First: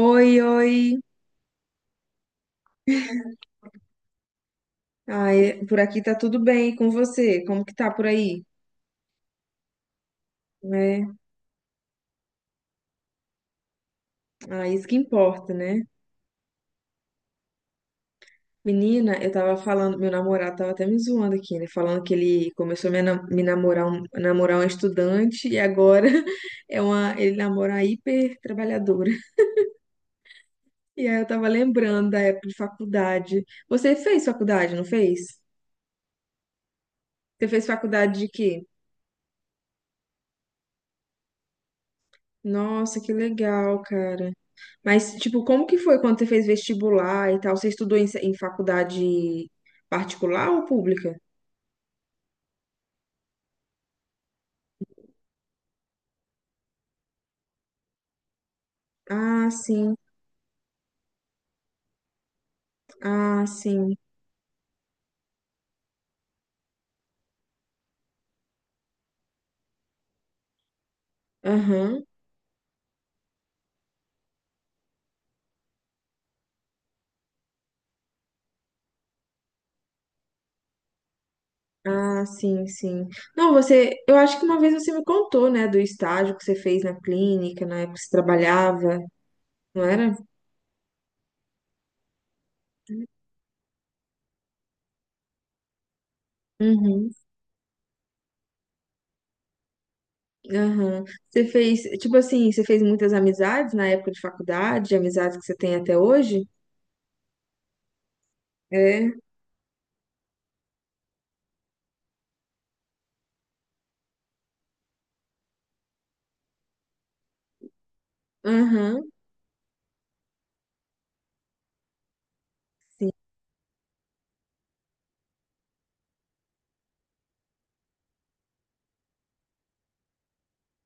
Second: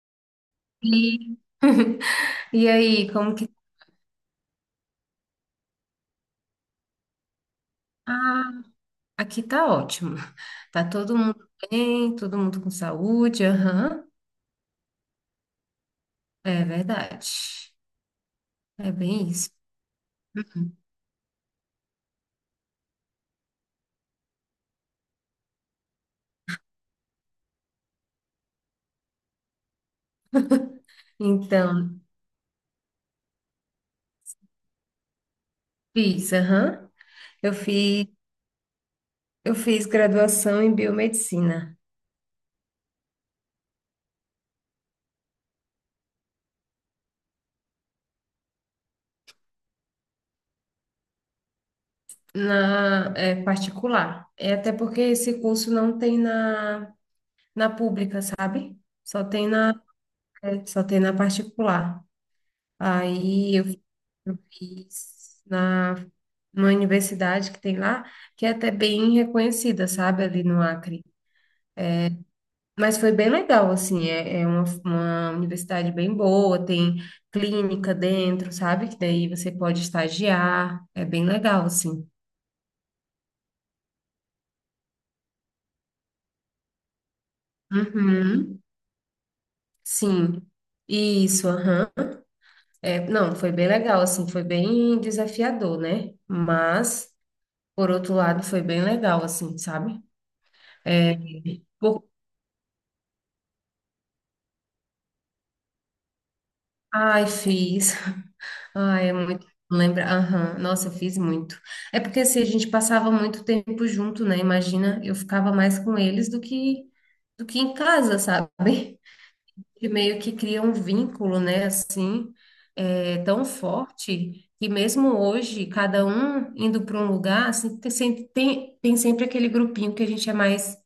Oi, oi. E, e aí, como que Ai, por aqui tá tudo bem e com você? Como que tá por aí? Ah, aqui tá ótimo. Tá É, todo mundo bem, todo mundo com saúde, aham. ah, isso que importa, né? É verdade. É Menina, bem eu isso. tava falando, meu namorado tava até me zoando aqui, né? Falando que ele começou a me namorar, namorar uma estudante e agora é ele namora uma hiper trabalhadora. E aí eu tava Então, lembrando da época de faculdade. Você fez faculdade, não fez? fiz, aham. Você Eu fez fiz, faculdade de quê? eu fiz graduação em biomedicina Nossa, que legal, cara. Mas, tipo, como que foi quando você fez vestibular e tal? Você estudou em faculdade particular ou pública? Particular. É até porque esse curso não tem na pública, sabe? Só tem Ah, na sim. Só tem na particular. Ah, Aí eu fiz sim. eu fiz na uma universidade que tem lá, que é até bem reconhecida, sabe, ali no Acre. Aham. Mas foi bem legal, assim, é uma universidade bem boa, tem clínica dentro, sabe, que daí você pode estagiar, é bem legal, assim. Ah, sim, sim. Não, você, eu acho que uma vez você me contou, né, do estágio que você fez na clínica, na época que você Uhum, trabalhava, não era? sim, isso, aham. É, não, foi bem legal, assim, foi bem desafiador, né? Mas, Uhum. por outro lado, foi bem legal, assim, sabe? Aham. É, Você fez, Por tipo assim, você fez muitas amizades na época de faculdade, amizades que você tem até hoje? Ai, fiz. Ai, é É. muito. Lembra? Aham. Nossa, eu fiz muito. É porque assim, a gente passava muito tempo junto, né? Imagina, eu ficava mais com eles do que em casa, sabe? Aham. E meio que cria um vínculo, né? Assim, Sim. é, tão forte que mesmo hoje, cada um indo para um lugar, assim, tem sempre aquele grupinho que a gente é mais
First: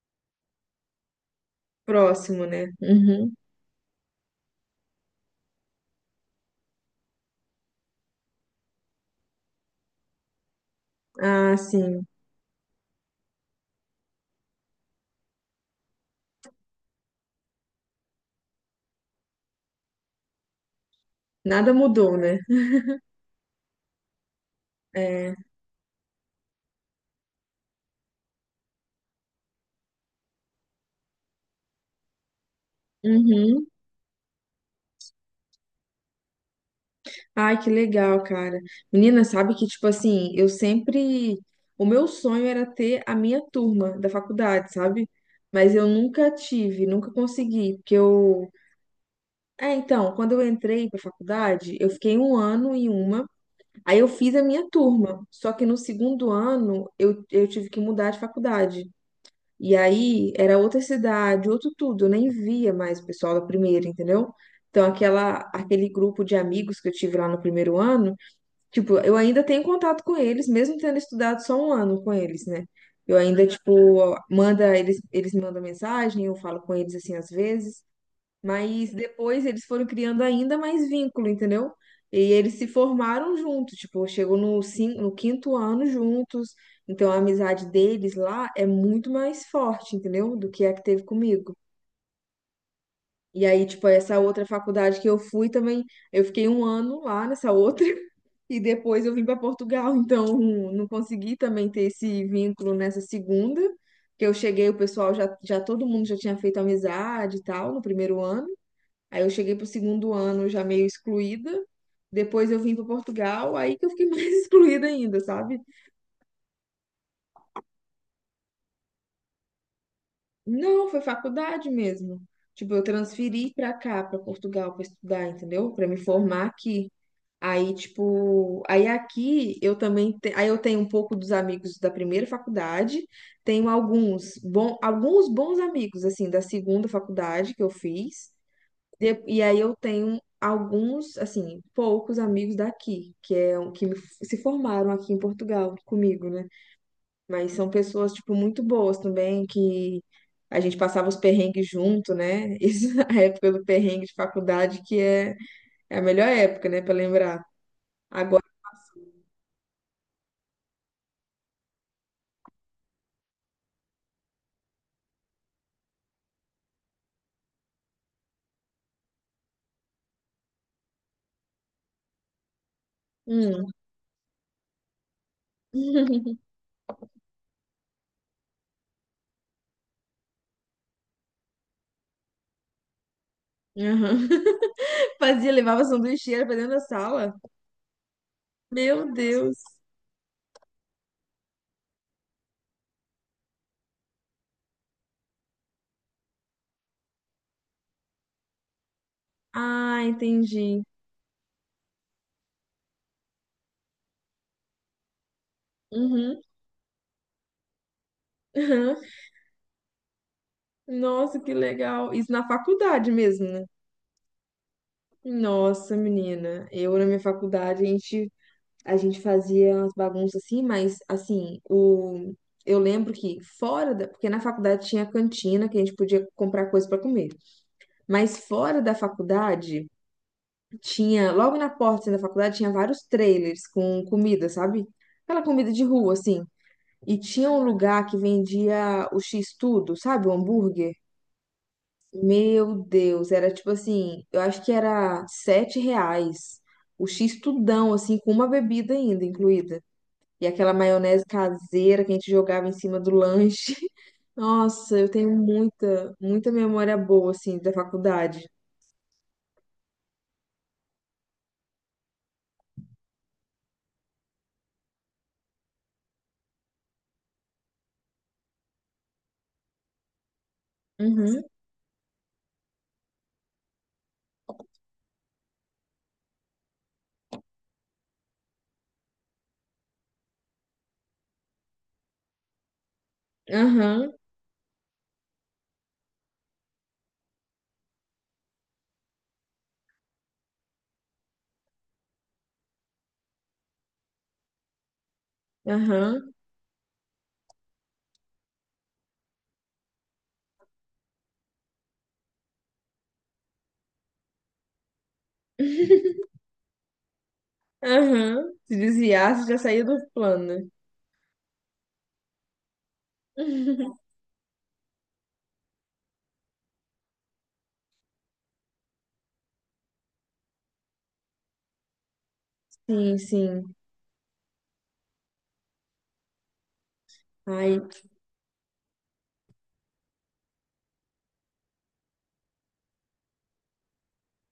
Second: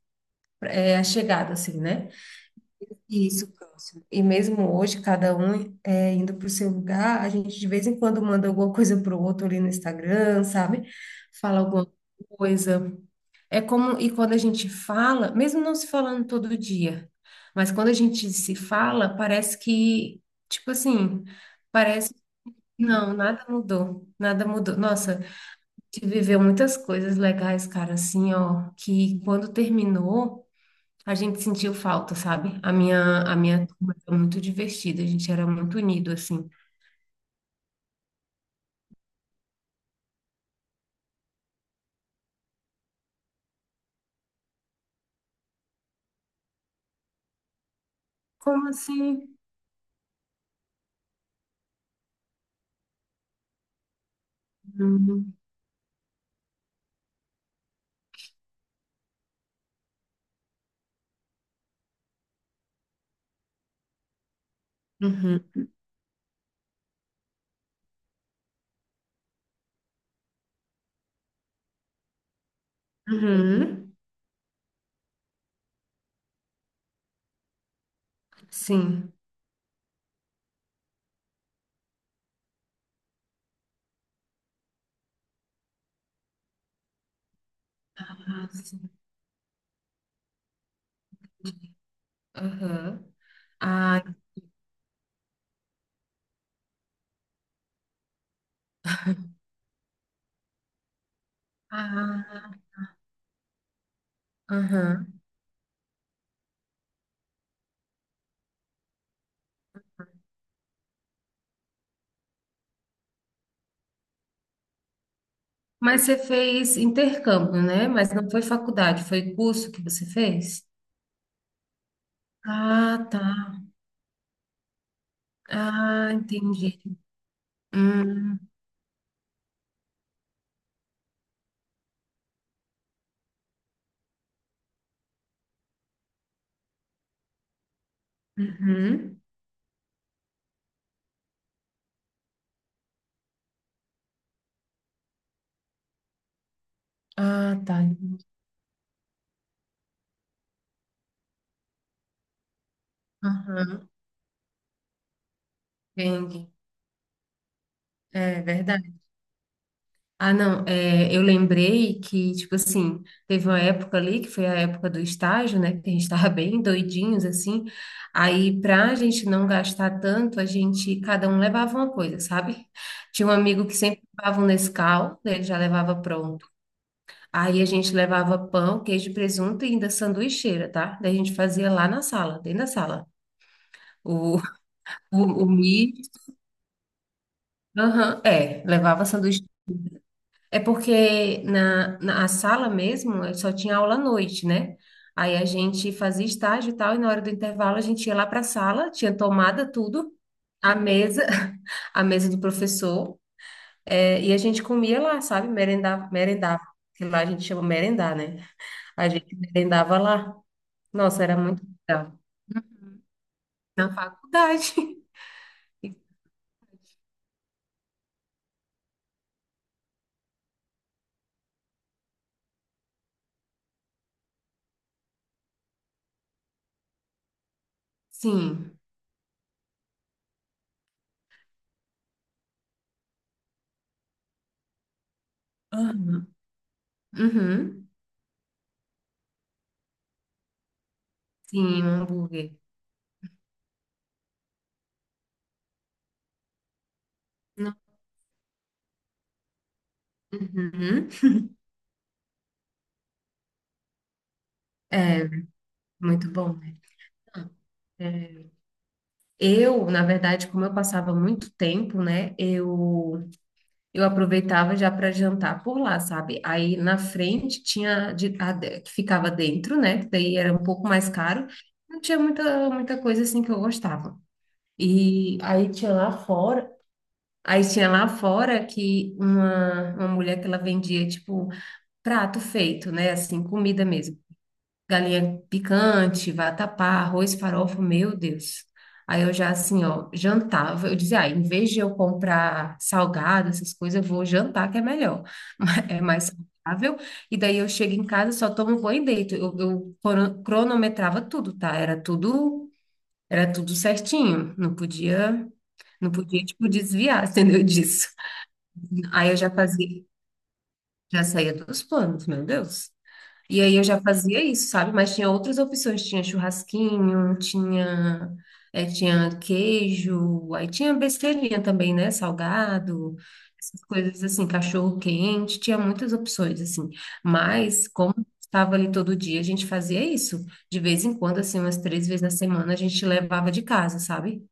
é, achegado, assim, né? Próximo, né? Uhum. Isso, próximo. E mesmo hoje, cada um é, indo para o seu lugar, a gente de vez em quando manda alguma coisa para o outro ali no Instagram, sabe? Ah, Fala alguma sim. coisa. É como, e quando a gente fala, mesmo não se falando todo dia, mas quando a gente se fala, parece que, tipo assim, Nada parece, mudou, né? não, nada mudou, nada mudou. Nossa, É. a gente viveu muitas coisas legais, cara, assim, ó, que quando terminou. A gente sentiu falta, sabe? A minha, a Uhum. minha turma foi muito divertida, a gente era muito unido, assim. Ai, que legal, cara. Menina, sabe que, tipo assim, eu sempre. O meu sonho era ter a minha turma da faculdade, sabe? Mas eu nunca tive, nunca consegui, porque eu. Como assim? É, então, quando eu entrei pra faculdade, eu fiquei um ano em uma, aí eu fiz a minha turma. Uhum, Só que no segundo ano, eu tive que mudar de faculdade. E aí era outra cidade, outro tudo, eu nem via mais o pessoal da primeira, entendeu? Então uhum, aquele grupo de amigos que eu tive lá no primeiro ano, tipo, eu ainda tenho contato com eles, mesmo tendo estudado só um ano com eles, né? Eu ainda, uhum. tipo, manda, eles me mandam mensagem, eu falo com eles assim às vezes. Mas Sim. depois eles foram criando ainda mais vínculo, entendeu? E eles se formaram juntos, tipo, chegou no no quinto ano juntos. Então a amizade deles Ah, lá é sim. muito mais forte, entendeu? Do que a que teve comigo. Aham. E aí, tipo, Ah, essa outra faculdade que eu fui também, eu fiquei um ano lá nessa outra. E depois eu vim para Portugal, então não consegui também ter esse ah, vínculo nessa segunda, que eu cheguei, o pessoal aham. já todo mundo já tinha feito amizade e tal no primeiro ano. Aí eu cheguei pro segundo ano já meio excluída. Depois eu vim para Portugal, aí que eu fiquei mais excluída ainda, sabe? Mas você fez intercâmbio, né? Mas não foi faculdade, foi curso que você fez? Não, foi faculdade mesmo. Tipo, eu Ah, tá. transferi pra cá, pra Portugal, pra estudar, entendeu? Pra me Ah, formar entendi. aqui. Aí, Hum, tipo, aí aqui eu também, te- aí eu tenho um pouco dos amigos da primeira faculdade, tenho alguns bons amigos assim da segunda faculdade que eu fiz. uhum. E aí eu tenho alguns, assim, poucos amigos daqui, que me- se formaram aqui em Portugal comigo, né? Mas Ah, são tá. pessoas, tipo, muito boas também, que a gente passava os perrengues junto, né? Isso a época do Aham, perrengue de faculdade, é a melhor entendi. época, né, pra lembrar. É Agora, verdade. Ah, não, é, eu lembrei que, tipo assim, teve uma época ali, que foi a época do estágio, né, que a gente tava bem doidinhos, assim, aí pra gente não gastar tanto, a gente, cada um levava uma coisa, sabe? Tinha um amigo hum. que sempre levava um Nescau, né, ele já levava pronto, aí a gente levava pão, queijo, presunto e ainda sanduicheira, tá? Daí a gente fazia lá na sala, dentro da sala, Aham. o, o, o Fazia, levava milho, sanduicheira pra dentro da sala. aham, é, levava Meu sanduíche Deus. É porque na, na a sala mesmo só tinha aula à noite, né? Aí a gente fazia estágio e tal, e na hora do intervalo a gente ia lá para a sala, tinha tomada, Ah, tudo, a entendi. mesa, a mesa do professor, e a gente comia lá, sabe? Merendava, Uhum. merendava, que lá a gente chama merendar, né? A gente merendava lá. Nossa, era Nossa, que muito legal. legal. Isso na faculdade mesmo, né? Na faculdade. Nossa, menina. Eu na minha faculdade, a gente fazia umas bagunças assim, mas assim, o, eu lembro que fora da. Porque na faculdade tinha cantina que a gente podia comprar coisa pra comer. Mas Sim. fora da faculdade, tinha. Logo na porta assim, da faculdade tinha vários trailers com comida, sabe? Aquela comida de rua, Aham. assim. E tinha um Uhum. lugar que vendia o X-Tudo, sabe? O hambúrguer. Sim, um hambúrguer. Meu Deus, era tipo assim, eu acho que era 7 reais o X Não- tudão, assim, com uma bebida ainda incluída. E aquela Uhum. maionese caseira que a gente jogava em cima do lanche. Nossa, eu É, tenho muito muita bom, né? memória boa, assim, da É, faculdade. Eu, na verdade, como eu passava muito tempo, né, eu aproveitava já para jantar por lá, sabe? Aí na frente tinha de- a de- que ficava dentro, né, que daí era um pouco mais Uhum, caro. Não tinha muita coisa assim que eu gostava. E aí tinha lá fora, aí tinha lá fora que uma mulher que ela vendia tipo prato feito, né, assim, comida aham, mesmo galinha picante, vatapá, arroz, farofa, meu Deus. Aí eu já assim, ó, jantava. Eu dizia, ah, em vez de eu comprar salgado, essas coisas, eu vou jantar que é melhor. É mais aham, saudável. E daí eu chego em casa, só tomo banho e deito. Cronometrava tudo, tá? Era tudo certinho. Não podia, não podia, tipo, desviar, entendeu? Disso. aham. Se Aí eu desviasse, já já saía do fazia, plano. já saía dos planos, meu Deus. E aí eu já fazia isso, sabe? Mas tinha outras opções, tinha churrasquinho, tinha queijo, aí tinha besteirinha também, né? Salgado, Sim, sim. essas coisas assim, cachorro quente, tinha muitas opções, assim. Ai, Mas como estava ali todo dia, a gente fazia isso. De vez em quando, assim, umas 3 vezes na semana, a gente levava de casa, sabe?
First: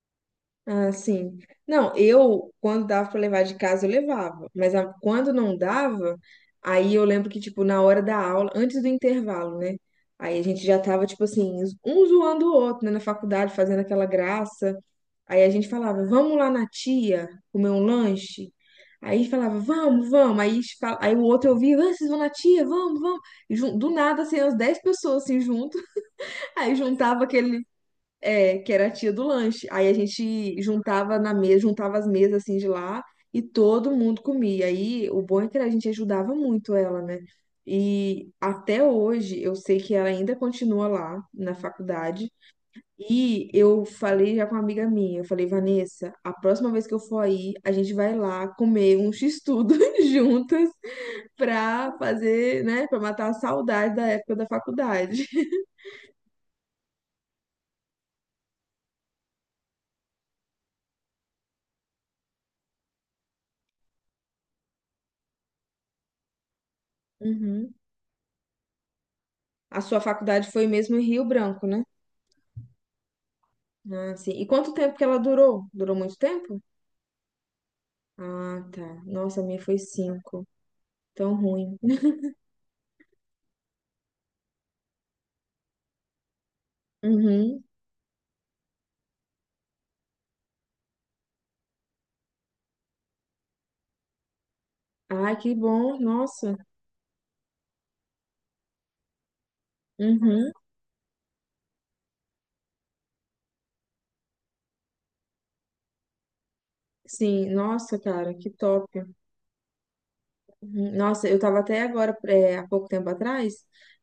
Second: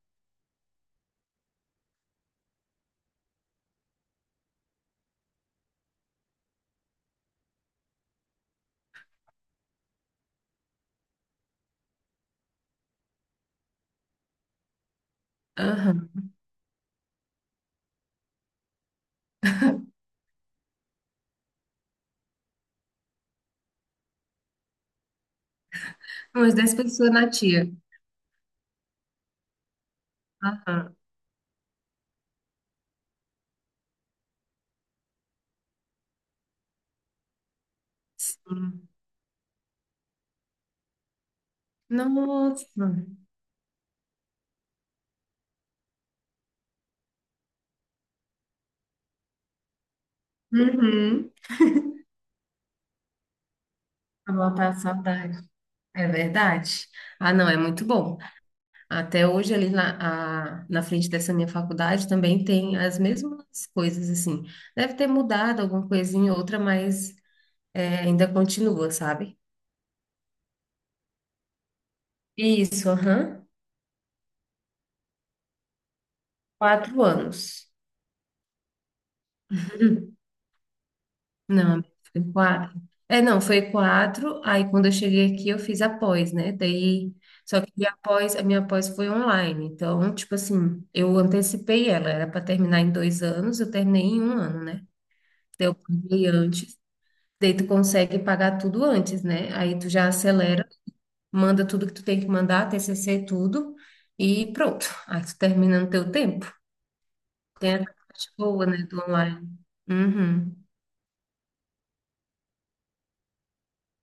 Ah, sim. Não, eu, quando dava pra levar de casa, eu levava. Mas a- quando não dava, aí eu lembro que, tipo, na hora da aula, antes do intervalo, né? Aí a gente já tava, tipo assim, um zoando o outro, né? Na faculdade, fazendo aquela graça. Aí a gente falava, Aham. vamos lá na tia comer um lanche. Aí falava, vamos, vamos. Aí o outro ouvia, "Ah, vocês vão na tia, vamos, vamos. Do nada, assim, umas 10 pessoas, assim, junto. Umas dez Aí pessoas juntava na tia. Que era a tia do lanche. Aí a gente Aham. juntava na mesa, juntava as mesas assim de lá e todo mundo comia. Aí o bom é que a gente ajudava muito ela, né? E até Sim. hoje eu sei que ela ainda continua lá na faculdade. Nossa. E eu falei já com uma amiga minha, eu falei, Vanessa, a próxima vez que eu for aí, a gente vai lá comer um x-tudo juntas Uhum. pra fazer, né, pra matar a saudade da Pra época da matar a faculdade. saudade. É verdade. Ah, não, é muito bom. Até hoje, na frente dessa minha faculdade, também tem as mesmas coisas, assim. Deve ter mudado alguma coisinha ou outra, mas Uhum. é, ainda continua, sabe? A sua faculdade foi mesmo em Rio Branco, né? Isso, aham. Ah, sim. E quanto tempo que ela durou? Durou muito tempo? 4 anos. Ah, tá. Nossa, a minha foi Uhum. cinco. Tão ruim. Não, foi quatro. É, não, foi quatro. Aí, quando eu cheguei aqui, eu fiz a pós, né? Daí, só Uhum. que a pós, a minha pós foi online. Então, tipo assim, eu antecipei ela. Era para terminar em 2 anos, eu terminei em um ano, né? Ai, que Eu bom. paguei Nossa. antes. Daí tu consegue pagar tudo antes, né? Aí tu já Uhum. acelera, manda tudo que tu tem que mandar, TCC tudo, e pronto. Aí tu termina no teu tempo. Sim, Tem a nossa, parte cara, que boa, né, top. do online. Uhum. Uhum. Nossa, eu tava até agora, é, há pouco tempo atrás,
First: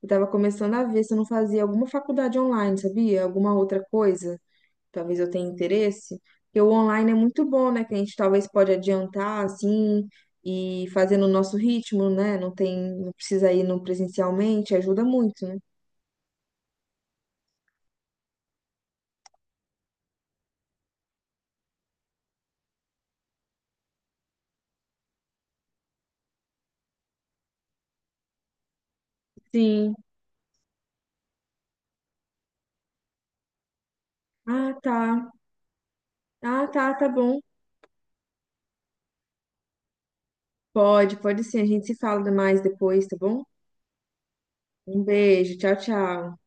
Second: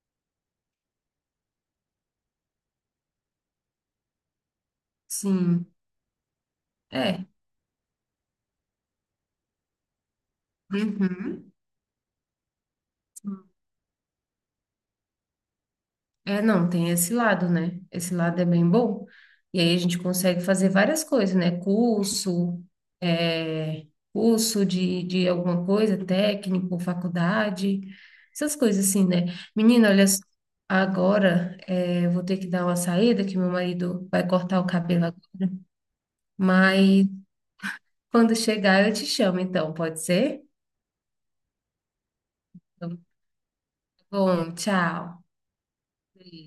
eu tava começando a ver se eu não fazia alguma faculdade online, sabia? Alguma outra coisa. Talvez eu tenha Sim. interesse, porque o online é É. muito bom, né? Que a gente talvez pode adiantar assim e fazer no Uhum. nosso ritmo, né? Não tem, não precisa ir no presencialmente, ajuda muito, né? É, não, tem esse lado, né? Esse lado é bem bom. E aí a gente consegue fazer várias coisas, né? Curso, é, curso de alguma coisa, técnico, faculdade, essas coisas assim, né? Menina, Sim. olha, só, eu vou ter que dar uma saída, que meu marido vai cortar o Ah, tá. cabelo agora. Ah, tá, tá Mas bom. quando chegar eu te chamo, então, pode ser? Pode, pode sim. A gente se fala mais Então, tá depois, tá bom? Bom, Um tchau. beijo, tchau, tchau.